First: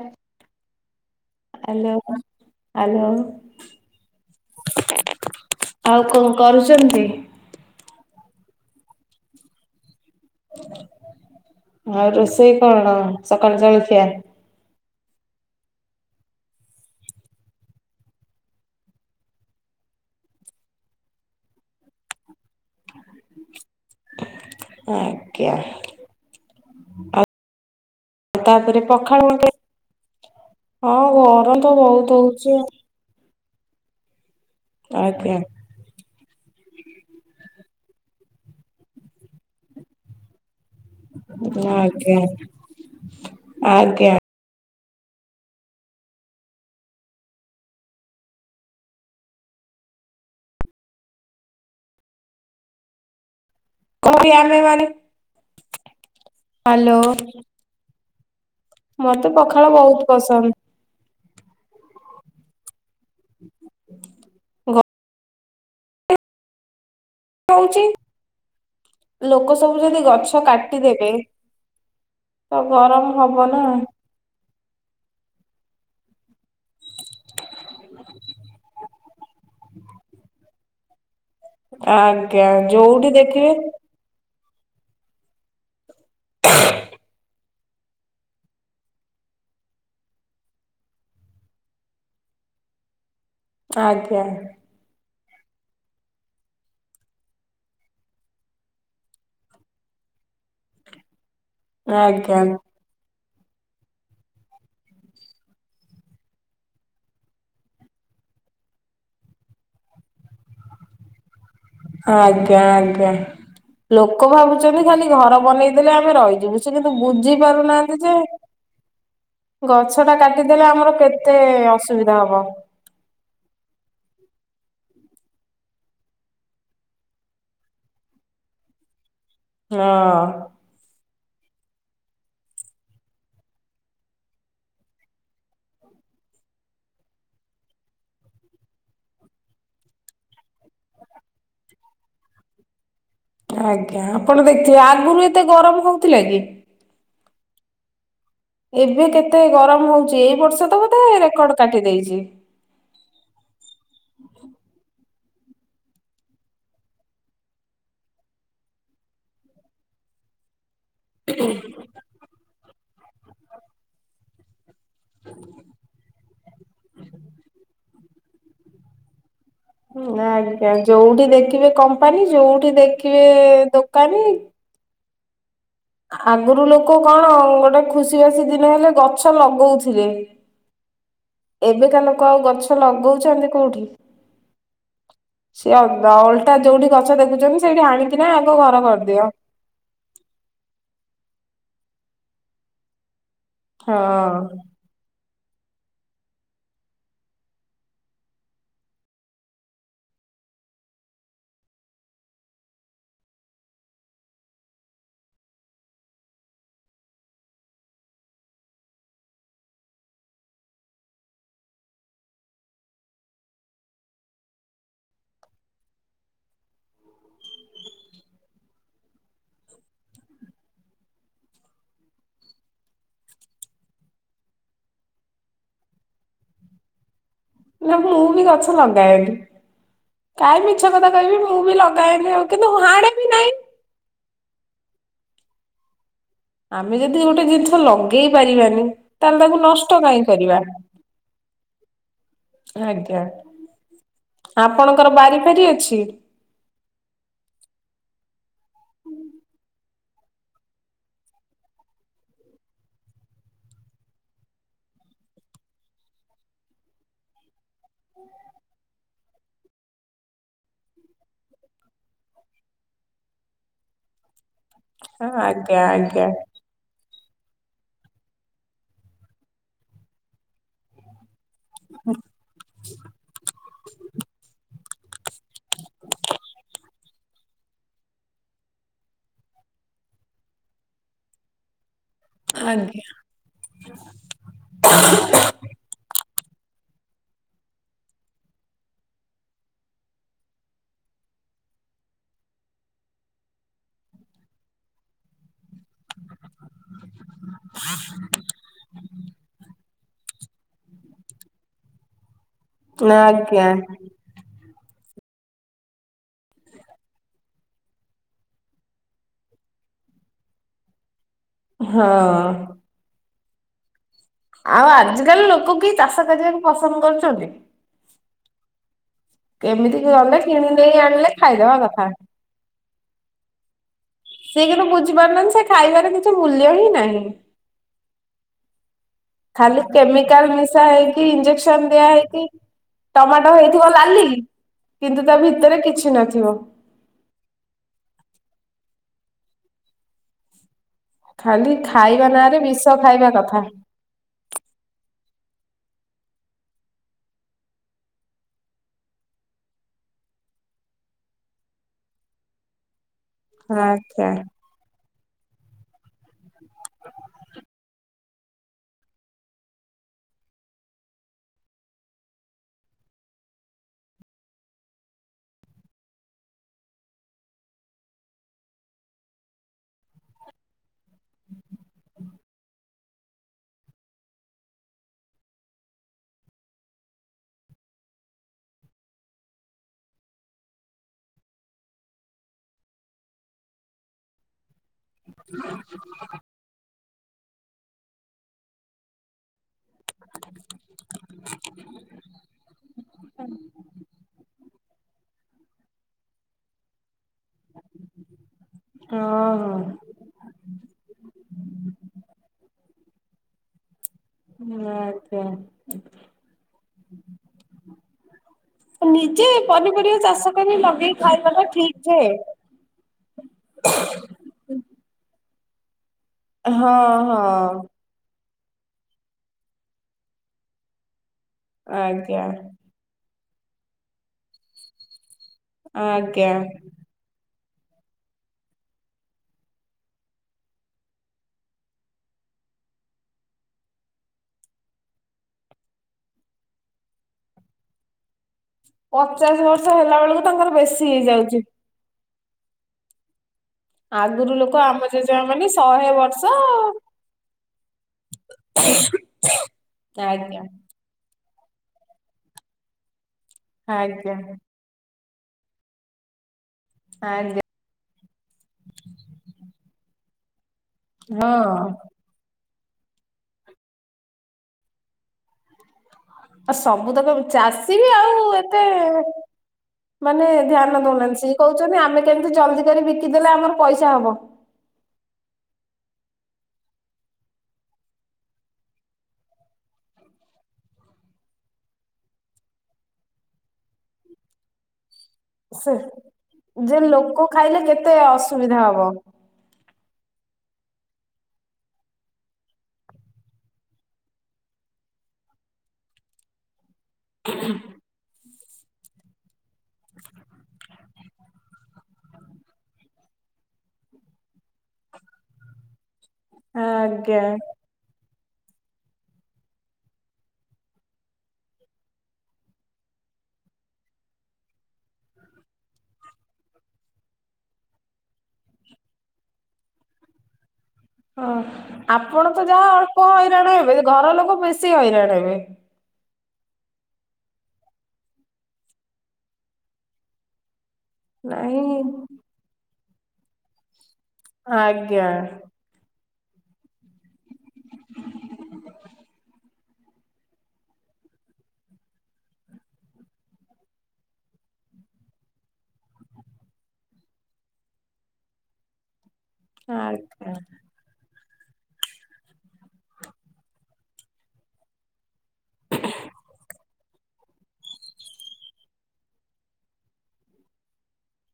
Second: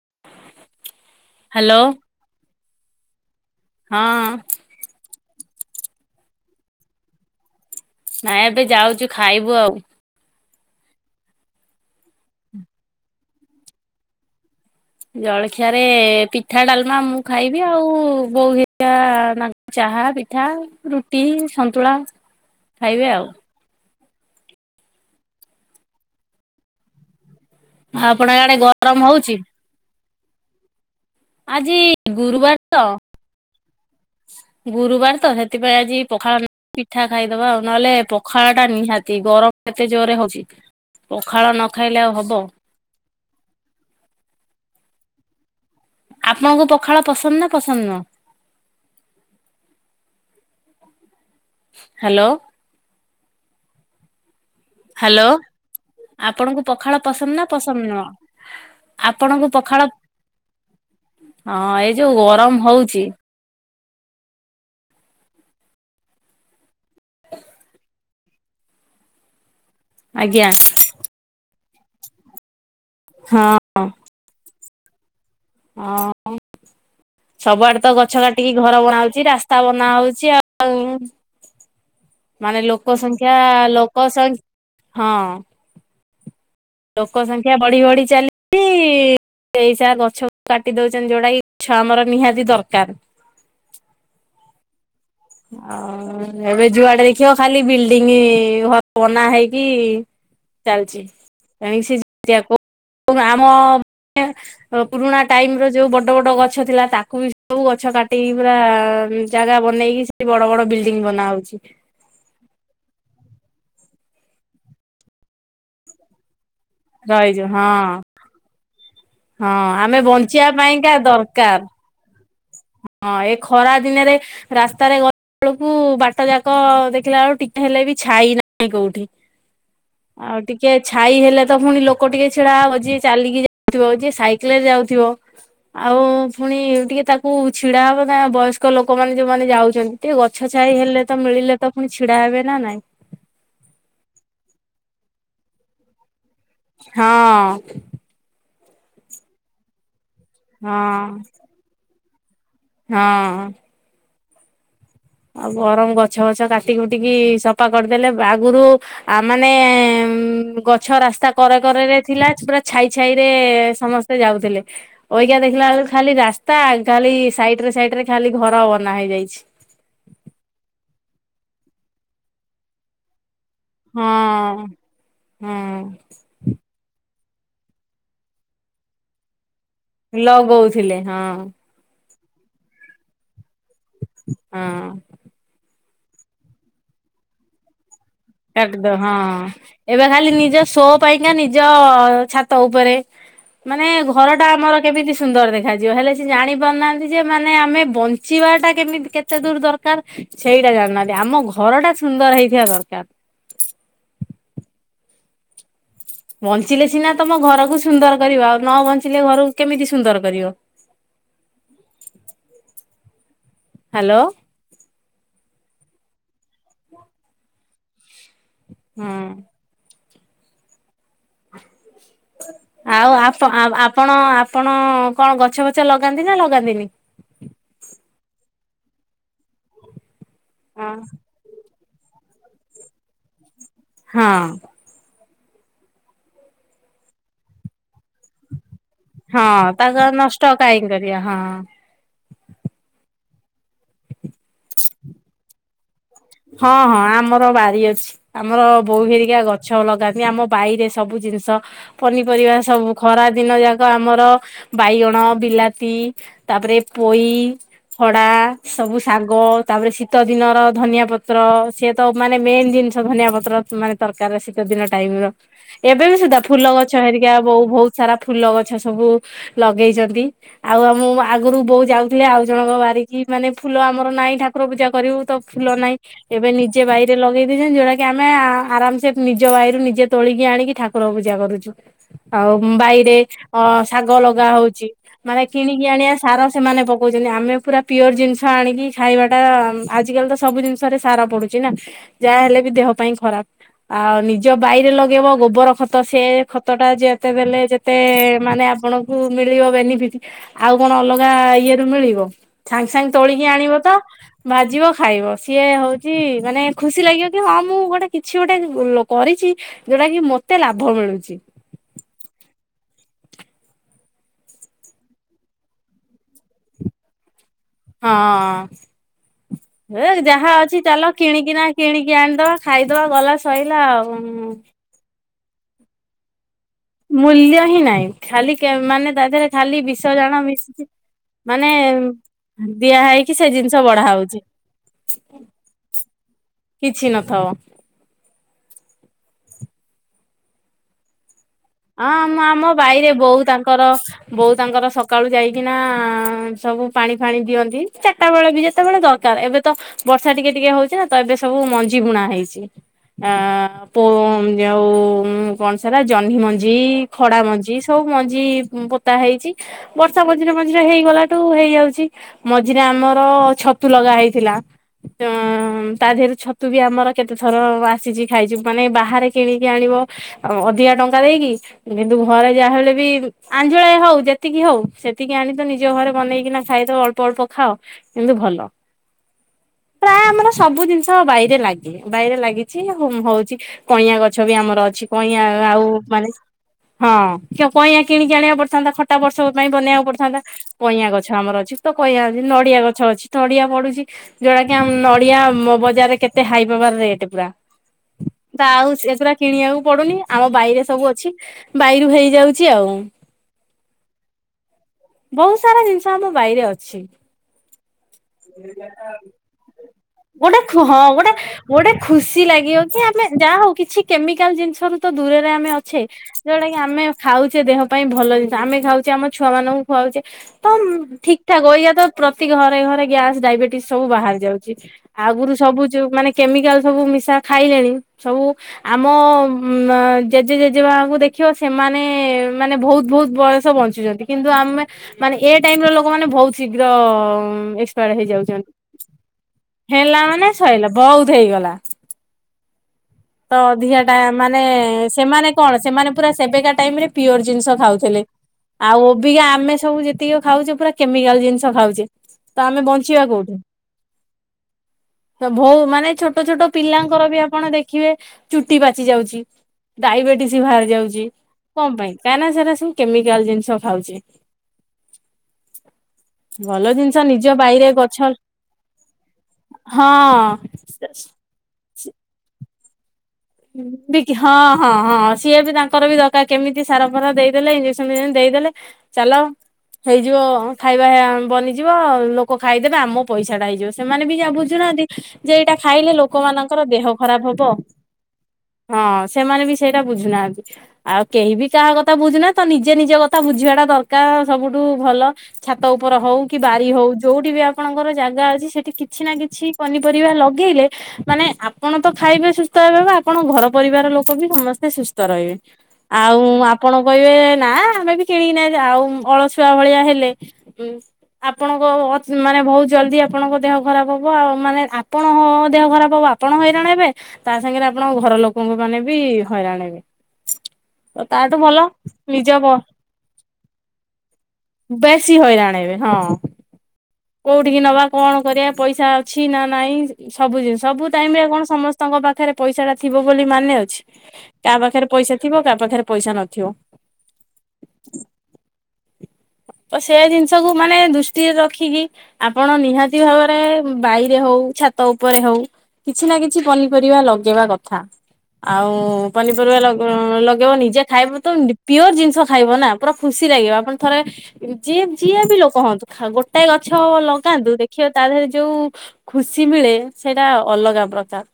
ହୁଁ। Hello hello hello. ହଁ ଆଉ କଣ କରୁଚନ୍ତି? ନାଇଁ ଏବେ ଯାଉଚୁ ଖାଇବୁ ଆଉ। ଆଉ ରୋଷେଇ କଣ ସକାଳୁ ଜଳଖିଆ? ଜଳଖିଆରେ ପିଠା, ଡାଲମା ମୁଁ ଖାଇବି ଆଉ ବୋଉ ହରିକା ଚା ଚାହା ପିଠା ରୁଟି ସନ୍ତୁଳା ଖାଇବେ ଆଉ। ଆଜ୍ଞା। ଆଉ ଆପଣଙ୍କ ଇଆଡେ ତାପରେ ଗରମ ପଖାଳ ହଉଚି? ମତେ ହଁ ଗରମ ତ ବହୁତ ଗୁରୁବାର ହଉଚି ଆଉ। ତ ଗୁରୁବାର ତ ଆଜ୍ଞା ସେଥିପାଇଁ ଆଜି ପଖାଳ ପିଠା ଖାଇଦବା ଆଉ ନହେଲେ ପଖାଳଟା ନିହାତି ଗରମ କେତେ ଜୋରରେ ହଉଚି। ପଖାଳ ନ ଖାଇଲେ ଆଉ ଆଜ୍ଞା ହବ। ଆଜ୍ଞା ଆପଣଙ୍କ ପଖାଳ ପସନ୍ଦ ନା ପସନ୍ଦ ନୁହଁ? ହାଲୋ। କ ୟା ହ୍ୟାଲୋ ଆପଣଙ୍କୁ ହ୍ୟାଲୋ ପଖାଳ ପସନ୍ଦ ନା ପସନ୍ଦ ନୁହଁ? ମତେ ଆପଣଙ୍କ ପଖାଳ ବହୁତ ପସନ୍ଦ। ହଁ ଏଇ ଯୋଉ ଗରମ ହଉଛି। ଗରମ ହଉଛି ଲୋକ ସବୁ ଯଦି ଗଛ ଆଜ୍ଞା। କାଟିଦେବେ। ତ ଗରମ ହବ ହଁ। ନା ହଁ। ସବୁଆଡେ ତ ଗଛ କାଟିକି ଘର ବନାହଉଛି ରାସ୍ତା ବନା ହଉଛି ଆଉ। ଆଜ୍ଞା ମାନେ ଲୋକ ଯୋଉଠି ସଂଖ୍ୟା ଦେଖିବେ ଲୋକ ସଂଖ ହଁ ଲୋକ ସଂଖ୍ୟା ବଢି ବଢି ଚାଲିଛି ଏଇସା ଗଛ। କାଟି ଦଉଛନ୍ତି ଯୋଉଟାକି ଗଛ ଆମର ନିହାତି ଦରକାର। ଆଜ୍ଞା ଅଉ ଏବେ ଯୁଆଡେ ଦେଖିବ ଖାଲି ବିଲଡିଙ୍ଗ ଘ ବନା ହେଇକି। ଚାଲଛି ଆମ ସେଆ ଆଜ୍ଞା। କ [inaudible] ଏବଂ ଆମ ପୁରୁଣା ଟାଇମ ର ଯୋଉ ବଡ ବଡ ଗଛ ଥିଲା ତାକୁ ବି ସବୁ ଗଛ କା କଟି ପୁରା ଜାଗା ବନେଇକି ସେଠି ବଡ ବଡ ବିଲ୍ଡିଙ୍ଗ ବନା ହଉଛି। ଆଜ୍ଞା ଆଜ୍ଞା ଲୋକ ଭାବୁଛନ୍ତି ଖାଲି ଘର ବନେଇଦେଲେ ଆମେ ରହିଯିବୁ। ସେ କିନ୍ତୁ ବୁଝି ରହିଛୁ ହଁ ପାରୁନାହାନ୍ତି ଯେ। ହଁ ଆମେ ଗଛ ଟା ବଞ୍ଚିବା କାଟିଦେଲେ ଆମର ପାଇଁକା କେତେ ଦରକାର ଅସୁବିଧା ହ। ହଁ ଏ ଖରା ଦିନରେ ରାସ୍ତାରେ ଗଲା ବେଳକୁ ବାଟ ଯାକ ଦେଖିଲା ବେଳକୁ ଟିକା ହେଲେ ବି ଛାଇ ନାହିଁ କଉଠି ହଁ ଆଉ ଟିକେ ଛାଇ ହେଲେ। ହେଲେ ତ ପୁଣି ଲୋକ ଟିକେ ଛିଡା ଯିଏ ଚାଲିକି ଯାଉଥିବ ଯିଏ ସାଇକେଲ ରେ ଯାଉଥିବ ଆଉ ପୁଣି ଟିକେ ତାକୁ। ହଉ ଛିଡା ହବ ନା ବୟସ୍କ ଲୋକମାନେ ଯୋଉମାନେ ଯାଉଛନ୍ତି ଟିକେ ଗଛାଇଁ ହେଲେ ତ ମିଳିଲେ ତ ପୁଣି ଛିଡାବ ବ ନା ନାଇ [unintelligible] ଆଜ୍ଞା ଆପଣ ଦେଖିଥିବେ ଆଗରୁ ଏତେ ଗରମ ହଉଥିଲା କି ହଁ। ଏବେ କେତେ ଗରମ ହଉଛି ଏଇ ବର୍ଷ ହଁ ତ ବୋଧେ ରେକର୍ଡ କାଟି ଦେଇେଇଛି। ହଁ। ହ [inaudible] ଆଉ ଗରମ ଗଛ ବଛ କାଟିକି କୁଟିକି ସଫା କରିଦେଲେ ଆଗରୁ ଆ ମାନେ ଉ ଗଛ ରାସ୍ତା କରେକରେ ରେ ଥିଲା ପୁରା ଛାଇ। ଛାଇ ରେ ସମସ୍ତେ ଯାଉଥିଲେ ଓଗା ଦେଖିଲା ବେଳ ଖାଲି ରା ତା ଖାଲି ସାଇଟ ରେ ସାଇଟରେ ଖାଲି ଘର ବନା ହେଇଯାଇଛି। ନା ଆଜ୍ଞା ଯୋଉଠି ଦେଖିବେ କମ୍ପାନୀ ଯୋଉଠି ଦେଖିବେ ଦୋକାନୀ ହଁ ହଁ ଆଗରୁ ଲୋକ କଣ ଗୋଟେ ଖୁସି ବାସି ଦିନ ହେଲେ ଗଛ ଲଗଉଥିଲେ। ଲଗଉଥିଲେ ହଁ ଏବେକାା ଲୋକ ଆଉ ଗଛ ଲଗଉଛନ୍ତି କୋଉଠି? ହଁ। ଦଲଟା ଯୋଉଠି ଗଛ ଦେଖୁଛନ୍ତି ସେଇଠି ଆଣ କାଦ ହଁ ଏବେ ଖାଲି ନିଜ ଶୋ ପାଇଁ ଆଞ ନିଜ ଛାତ ଉପରେ ମାନେ ହଁ ଘର ଟା ଆମର କେମିତି? ସୁନ୍ଦର ଦେଖାଯିବ ହେଲେ ସେ ଜାଣି ପାରୁନାହାନ୍ତି ଯେ ମାନେ ଆମେ ବଞ୍ଚିବା ଟା କେମିତି କେତେ ଦୂର ଦରକାର ସେଇଟା ଜାଣିନାହାନ୍ତି ଆମ ଘରଟା ସୁନ୍ଦର ହେଇଥିବା ଦରକାର। ବଞ୍ଚିଲେ ସିନା ତମ ଘରକୁ ସୁନ୍ଦର କରିବ ଆଉ ନ ବଞ୍ଚିଲେ ଘରକୁ କେମିତି ସୁନ୍ଦର କରିବ। ଆ [inaudible] ହ୍ୟାଲୋ। ହଁ। ଆଉ ଆ ଆପଣ ଆପଣ କଣ ଗଛ ଫଛ ଲଗାନ୍ତି ନା ଲଗାନ୍ତିନି। ନା ମୁଁ ବି ଗଛ ଲଗାଏବି କାହିଁ ମିଛ ହଁ କଥା କହିବି ମୁଁ ବି ଲ ଗ ଆଉ କିନ୍ତୁ ହାଡେ ବି ନାହିଁ। ହଁ। ଆମେ ଯଦି ଗୋଟେ ଜିନିଷ ଲଉ ଆଗେଇ ପାରିବାନି ତାହେଲେ ତାକୁ ହଁ ନଷ୍ଟ ଆଉ କାହିଁ କରିବା? କାହିଁ କରିବା ହଁ। ଆଜ୍ଞା ଆପଣଙ୍କର ବାରି ଫାରି ଅଛି? ହଁ ହଁ ଆମର ବାଡି ଅଛି ଆମର ବୋଉ ହେରିକା ଗଛ ଲଗାନ୍ତି ଆମ ବାଇରେ ସବୁ ଜିନିଷ ପନିପରିବା ସବୁ ଖରା ଦିନ ଯାକ ଆମର ବାଇଗଣ ବିଲାତି ତାପରେ ପୋଇ ଖଡା ସବୁ ଶାଗ ତାପରେ ଶୀତ ଦିନର ଧନିଆ ପତ୍ର ପତ୍ର ସିଏ ତ ମାନେ ମେନ୍ ଜିନିଷ ଧନିଆ ପତ୍ର ମାନେ ତରକାରିରେ ଦିନ ଟାଇମ ର ଆଜ୍ଞା ଏବେ ବି ଆଜ୍ଞା ସୁଦ୍ଧା ଫୁଲ ଗଛ ହେରି ଆ ବ ବହୁତ ସାରା ଫୁଲ ଗଛ ସବୁ ଲଗେଇଛନ୍ତି। ଆଉ ଆମୁଁ ମା ଆଗରୁ ବୋଉ ଯାଉଥିଲେ ଆଉ ଜଣଙ୍କ ବାରିକି ମାନେ ଫୁଲ ଆମର ନାହିଁ ଠାକୁର ପୂଜା କରିବୁ ତ ଫୁଲ ନାହିଁ ଏବେ ନିଜେ ବାଇରେ ଲଗେଇ ଦେଇଛନ୍ତି। ଯଉଟା କି ଆମେ ଆରାମସେ ନିଜ ବାଇରୁ ନିଜେ ତୋଳିକି ଆଣିକି ଠାକୁର କୂର ପୂଜା କରୁଛୁ। ଆଉ ଆଜ୍ଞା ବାଇରେ ଅ ଶାଗ ଲଗା ହଉଛି ମାନେ କିଣିକି ଆଣିବା ସାର ସେମାନେ ପକଉଛନ୍ତି ଆମେ ପୁରା ପିଓର ଜିନିଷ ଆଣିକି ଖାଇବାଟା ଆଜିକାଲି ତ ସବୁ ଜିନିଷ ସେଥିରେ ସାର ପଡୁଛି ନା ଯାହାହଲେ ବି ଦେହ ପାଇଁ ଖରାପ। ଆଉ ନିଜ ବାଇରେ ଲଗେଇବ ଗୋବର ଖତ ସେ ଖତ ଖତ ଟା ଯେତେ ଦେଲେ ଯେତେ ମାନେ ଆପଣଙ୍କୁ ମିଳିବ ବେନିଫିଟ୍ ଆଉ କଣ ଅଲଗା ଇଏ ରୁ ମିଳିବ ସାଙ୍ଗେ ସାଙ୍ଗେ ତୋଳିକି ଆଜ୍ଞା ଆଣିବ ତ ଭାଜିବ। ଖାଇବ ସିଏ ହଉଛି ମାନେ ଖୁସି ଲାଗିବ କି ହଁ ମୁଁ ଗୋଟେ କିଛି ଗୋଟେ କରିଛି ଯୋଉଟା କି କେତେ ଲାଭ ମିଳୁଛି। ହଁ। ଆଉ ଆଜିକାଲି ଲୋକ କି ଚାଷ କରିବାକୁ ପସନ୍ଦ କରୁଛନ୍ତି। ହଁ। ଏମିତି ହେ ଗଲେ ଯାହା କିଣି ଅଛି ନେଇ ଚାଲ ଆଣିଲେ କିଣିକିନା ଖାଇଦବା କଥା। କିଣିକି ଆଣିଦବା ଖାଇଦବା ଗଲା ସଇଲା ଆଉ। ହଁ। ସିଏ କିନ୍ତୁ ବୁଝିପାରୁନାହାନ୍ତି ସେ ଖାଇବାରେ କିଛି ମୂଲ୍ୟ ହିଁ ନାହିଁ। ମୂଲ୍ୟ ହିଁ ନାହିଁ ଖାଲି ମାନେ ତା ଦେହରେ ଖାଲି ବିଷ ଜାଣ କେମିକାଲ ମିଶା ମିଶିଛି ହେଇକି ମାନେ ଇଞ୍ଜେକ୍ସନ ଦିଆ ହେଇକି ଦିଆ ହେଇକି ସେ ଟମାଟୋ ଜିନିଷ ହେଇଥିବ ବଢା ହବ ଲାଲି ହଉଛି। କିନ୍ତୁ ତା ଭିତରେ କିଛି ନଥିବ। କିଛି ନଥବ। ଖାଲି ହଁ ଖାଇବା ଆମ ନାଁରେ ଆମ ବିଷ ବାଇରେ ଖାଇବା ବୋଉ କଥା। ତାଙ୍କର ବୋଉ ତାଙ୍କର ସକାଳୁ ଯାଇକିନା ସବୁ ପାଣିଫାଣି ଦିଅନ୍ତି। ଚାରିଟାବେଳେ ବି ଯେତେବେଳେ ଦରକାର ଏବେ ତ ବର୍ଷା ଟିକେଟିକେ ହଉଛି ନା ତ ଏବେ ସବୁ ମଞ୍ଜି ବୁଣା ହେଇଛି। ଆ ପ ଆଚ୍ଛା। ଯୋଉ କଣ ସେରା ଜହ୍ନି ମଞ୍ଜି ମଞ୍ଜି ଖଡା ମଞ୍ଜି ସବୁ ମଞ୍ଜି ପୋତା ହେଇଛି ବର୍ଷା ମଝିରେ ମଝିରେ ହେଇଗଲାଠୁ ହେଇଯାଉଛି ମଝିରେ ଆମର ଛତୁ ଲଗା ହେଇଥିଲା ତା ଦେହରେ ଛତୁ ଛତୁ ବି ଆମର କେତେଥର ଆସିଛି ଖାଇଛୁ ମାନେ ବାହାରେ କିଣିକି ଆଣିବ ଅଧିକା ଟଙ୍କା ଦେଇକି କିନ୍ତୁ ଘରେ ଯାହାହେଲେ ବି ଆଞ୍ଜୁଳାଏ ହଉ ଯେତିକି ହଉ ସେତିକି ଆଣି ତ ନିଜ ଘରେ ବନେଇକିନା ଖାଇଦବ ଅଳ୍ପ ଅଳ୍ପ ଖାଅ କିନ୍ତୁ ଭଲ [inaudible] ପ୍ରାୟ ଆମର ସବୁ ଜିନିଷ ବାଇରେ ଲାଗେ ବାଇରେ ଲାଗିଛି ହଉଛି କଇଁଆ ଗଛ ବି ଆମର ଅଛି କିଛି କଇଁଆ ଆଉ ମାନେ ହଁ କଇଁଆ କିଣିକି ଆଣିବାକୁ ପଡିଥାନ୍ତା ଖଟା ବର୍ଷକ ପାଇଁ ବନେଇବାକୁ ପଡିଥାନ୍ତା କଇଁଆ ଗଛ ଆମର ଅଛି ତ କଇଁଆ ନଡିଆ ଗଛ ଅଛି ନଡିଆ ପଡୁଛି ଯୋଉଟା କି ଆମ ଓଡିଆ ମୋ ବଜାରରେ କେତେ ହାଇ ପାୱାର ରେଟ୍ ପୁରା ତ ଆଉ ଏଗୁରା ଓହୋ କିଣିବାକୁ ପଡୁନି ଆମ ବାଇରେ ସବୁ ଅଛି। ବାଇରୁ ହେଇଯାଉଛି ଆଉ। ଆଜ୍ଞା। ବହୁତ ସାରା ଜିନିଷ ଆମ ବାଇରେ ଅଛି। ନିଜେ ପନିପରିବା ଚାଷ ଗୋଟେ କରି ହଁ ଲଗେଇ ଗୋଟେ ଖାଇବା ଟା ଗୋଟେ ଠିକ ଯେ ଖୁସି ଲାଗିବ କି ଆମେ ଯାହା ହଉ କିଛି କେମିକାଲ ଜିନିଷରୁ ତ ଦୂର ରରେ ଆମେ ଅଛେ ଯୋଉଟା କି ହଁ ଆମେ ହଁ। ଖାଉଛେ ଦେହ ପାଇଁ ଭଲ। ଆମେ ଖାଉଛେ। ଆମ ଛୁଆ ମାନଙ୍କୁ ଖୁଆଉଛେ ତ ଠିକଠାକ ଏଇଗା ତ ଆଜ୍ଞା ପ୍ରତି ଘରେ ଘରେ ଗ୍ୟାସ। ଡାଇବେଟିସ୍ ସବୁ ବାହାରି ଯାଉଛି। ଆଗରୁ ସବୁ ଯୋଉ ମାନେ ଆଜ୍ଞା। କେମିକାଲ ସବୁ ମିଶା। ଖାଇଲେଣି। ସବୁ ଆମ ଜେଜେ ଜେଜେବାଙ୍କୁ ଦେଖିବ ସେମାନେ- ସେମାନେ ବହୁତ ବହୁତ ବୟସ ବଞ୍ଚୁଛନ୍ତି କିନ୍ତୁ ଆମେ ମାନେ ଏ ଟାଇମ ର ଲୋକମାନେ ବହୁତ ଶୀଘ୍ର- ହୁଁ ଏକ୍ସପାୟାର ହେଇଯାଉଛନ୍ତି। ପଚାଶ ବର୍ଷ ହେଲା ବେଳକୁ ମାନେ ତାଙ୍କର ସଇଲା ବେଶୀ ବହୁତ ହେଇଯାଉଛି। ହେଇଗଲା। ତ ଅଧିକାଟା ଆଗରୁ ମାନେ ଲୋକ ଆମ ଜେଜେମା ସେମାନେ ମାନେ କଣ ସେମାନେ ଶହେ ପୁରା ସେବେକା ବର୍ଷ ଟାଇମରେ ପିଓର ଜିନିଷ ଖାଉଥିଲେ। ଆଉ ଅବିକା ଆମେ ସବୁ ଯେତିକି ଆଜ୍ଞା ଖାଉଛେ ପୁରା କେମିକାଲ ଜିନିଷ ଖାଉଛେ ତ ଆମେ ବଞ୍ଚିବା କୋଉଠୁ। ଆଜ୍ଞା। ତ ବୋହୁ ମାନେ ଛୋଟ ଛୋଟ ପିଲାଙ୍କର ବି ଆଜ୍ଞା ଆପଣ ଦେଖିବେ। ଚୁଟି ପାଚି ଯାଉଚି ଡାଇବେଟିସ ବାହାରି ଯାଉଚି ହଁ କଣ ପାଇଁ ଆଉ କାଇଁ ନା ସେରା ସବୁ କେମିକାଲ ଜିନିଷ ଖାଉଚେ। ଆଉ ସବୁତକ ଚାଷୀ ବି ଆଉ ଏତେ ମାନେ ଧ୍ୟାନ ହଁ ଦଉନାହାନ୍ତି ସିଏ କହୁଛନ୍ତି ଆମେ କେମିତି ଜଲ୍ଦି କରି ବିକି ବିକି ହଁ ହଁ ହଁ ସିଏ ବି ତାଙ୍କ ତା ଙ୍କର ବି ଦରକାର କେମିତି ସାର ଫାରା ଦେଇଦେଲେ ଇଞ୍ଜେକ୍ସନ ଫିଞ୍ଜେକ୍ସନ ଦେଇଦେଲେ ଚାଲ ହେଇଯିବ ଖାଇବା ବନିଯିବ ଲୋକ ଖାଇଦେବେ ଆମ ପଇସା ଟା ହେଇଯିବ ସେମାନେ ବି ଯା ବୁଝୁନାହାନ୍ତି ଯେ ଏଇଟା ସେ ଖାଇଲେ ଲୋକମାନଙ୍କର ଦେହ ଖରାପ ହବ। ସୁବିଧା ହଁ ହବ। ସେମାନେ ବି ସେଇଟା ବୁଝୁନାହାନ୍ତି ଆଉ କେହି ବି କାହା କଥା ବୁଝୁନା ତ ନିଜେ ନିଜ କଥା ବୁଝିବା ଟା ଦରକାର ସବୁଠୁ ଭଲ ଛାତ ଉପରେ ହଉ କି ବାରି ହଉ ଯୋଉଠି ବି ଆପଣଙ୍କର ଜାଗା ଅଛି ସେଠି କିଛି ନା କିଛି ପନିପରିବା ଲଗେଇଲେ ମାନେ ଆପଣ ତ ଖାଇବେ ସୁସ୍ଥ ହେବେ ବା ଆପଣ ଘର ପରିବାର ଲୋକ ବି ସମସ୍ତେ ସୁସ୍ଥ ରହିବେ। ଆଉ ଆପଣ କହିବେ ଆଜ୍ଞା ନା ଆମେ ବି କିଣିକିନା ଆଉ ଅଳସୁଆ ଭଳିଆ ହେଲେ ଉଁ ଆପଣଙ୍କ ଅଚ ମାନେ ବହୁତ ଜଲଦି ଆପଣଙ୍କ ଦେହ ଖରାପ ହବ ଆଉ ମାନେ ଆପଣଙ୍କ ହଁ ଦେହ ଖରାପ ହବ ଆପଣ ହଇରାଣ ହେବେ ତା ସାଙ୍ଗରେ ଆପଣଙ୍କ ଘର ଲୋକଙ୍କ ମାନେ ବି ହଇରାଣ ହେବେ। ତ ହ ତାଠୁ ଭଲ ନିଜ ଆପଣ ତ ବ ଯାହା ଅଳ୍ପ ହଇରାଣ ହେବେ ଘର ଲୋକ ବେଶୀ ହଇରାଣ ହେବେ। ବେ ହଁ। କୋଉଠିକି ନବା କଣ କରିବା ପଇସା ଅଛି ନା ନାଇଁ ସବୁ ଜିନଷ ସବୁ ଟାଇମ୍ ରେ କଣ ନାଇଁ ସମସ୍ତଙ୍କ ପାଖରେ ପଇସା ଟା ଥିବ ବୋଲି ମାନେ ଅଛି। କାହା ପାଖରେ ଆଜ୍ଞା ପଇସା ଥିବ କାହା ପାଖରେ ପଇସା ନଥିବ। ତ ସେ ଜିନିଷକୁ ମାନେ ଦୃଷ୍ଟିରେ ରଖିକି ଆପଣ ନିହାତି ଭାବରେ ବାଇରେ ହଉ ଛାତ ଉପରେ ହଉ। କିଛି ନା କିଛି ପନିପରିବା ଲଗେଇବା କଥା ଆଉ ପନିପରିବା ଲଗ ଆଜ୍ଞା ଲଗେଇବ ନିଜେ ଖାଇବୁ ତ ପିଓର ଜିନିଷ ଖାଇବ ନା ପୁରା ଖୁସି ଲାଗିବ ଆପଣ ଥରେ ଯିଏ ଯିଏ ବି ଲୋକ ହୁଅନ୍ତୁ ଗୋଟାଏ କଥ ଗଛ ଲଗାନ୍ତୁ ଦେଖିବ ତା ଦେହରେ ଯୋଉ ଖୁସି ମିଳେ ସେଇଟା ଅଲଗା ପ୍ରକାର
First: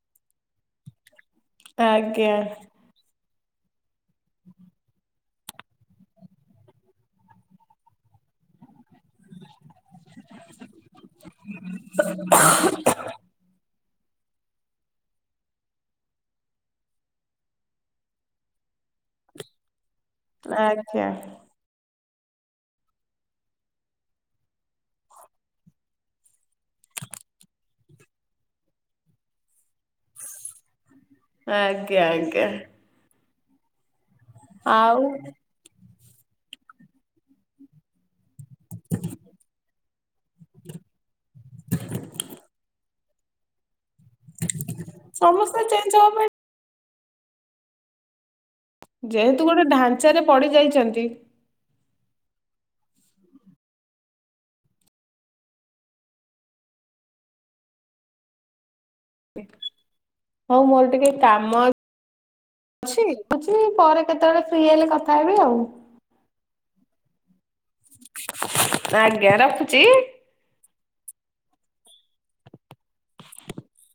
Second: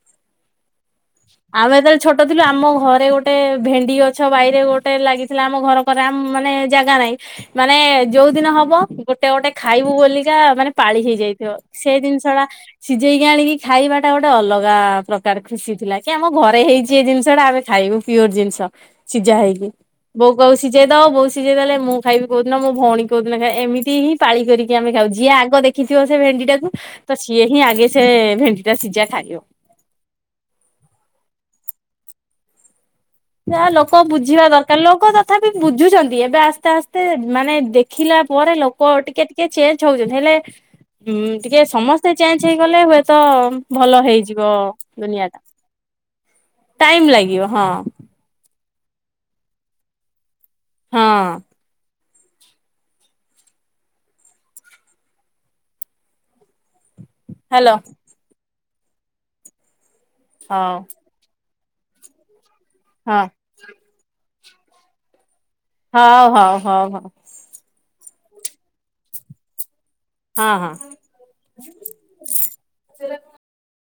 ଆମେ ଆଜ୍ଞା। ଯେତେବେଳେ ଆଜ୍ଞା ଛୋଟଥିଲୁ ଆମ ଘରେ ଗୋଟେ ଭେଣ୍ଡି ଗଛ ବାଇରେ ଗୋଟେ ଲାଗିଥିଲା ଆମ ଘର କରେ ଆମ ମାନେ ଜାଗା ନାହିଁ ମାନେ ଯୋଉ ଯୌ ଦିନ ହବ ଗୋଟେ ଗୋଟେ ଖାଇବୁ [unintelligible] ମାନେ ପାଳି ହେଇଯାଇଥିବ ସେ ଜିନିଷ ଟା ସିଝେଇକି ଆଣିକି ଖାଇବା ଟା ଗୋଟେ ଅଲଗା ପ୍ରକାର ଖୁସି ଥିଲା କି ଆମ ଘରେ ହେଇଛି ଏ ଜିନିଷ ଟା ଆମେ ଖାଇବୁ ପିଓର ଜିନିଷ। ସିଝା ହେଇକି ବୋଉ କଉ ସିଝେଇ ଦବ ଆଜ୍ଞା ବୋଉ ସିଝେଇ ଦେଲେ ମୁଁ ଖାଇବି କୋଉଦିନ ମୋ ଭଉଣୀ କହୁଦିନ ଏମିତି ହିଁ ପାଲି କରିକି ଆମେ ଖାଉଛ। ଯିଏ ଆଗ ଦେଖିଥିବ ସେ ଭେଣ୍ଡି ଟାକୁ ତ ସିଏ ହିଁ ଆଗେ ସେ ଭେଣ୍ଡି ଟା ସିଝା ଖାଇବ। ଆଜ୍ଞା ଆଜ୍ଞା। ଯା ଲୋକ ବୁଝିବା ଦରକାର ଆଉ ଲୋକ ତଥାପି ବୁଝୁଛନ୍ତି। ଏବେ ଆସ୍ତେ ଆସ୍ତେ ମାନେ ଦେଖିଲା। ପରେ ଲୋକ ଟିକେ ଟିକେ ଚେଞ୍ଜ ହଉଛନ୍ତି ହେଲେ ଉ ଟିକେ ସମସ୍ତେ ଚେଞ୍ଜ ହେଇଗଲେ ହୁଏ ତ। ତ ଭଲ ହେଇଯିବ ଦୁନିଆଟା। ସମସ୍ତେ ଚେଞ୍ଜ ହବା ପାଇଁ ଟାଇମ ଲାଗିବ ହଁ। ଯେହେତୁ ଗୋଟେ ଢାଞ୍ଚାରେ ପଡି ଯାଇଛନ୍ତି। ହଁ ହାଲୋ ହଉ ମୋର ଟିକେ କାମ ଅ ଅଛି ହଁ ଅଛି ପରେ କେତେବେଳେ ଫ୍ରି ହେଲେ କଥା ହେବି ହଉ। ହଉ ହଉ ହଉ। ଆଜ୍ଞା ରଖୁଛି। ହଁ ହଁ।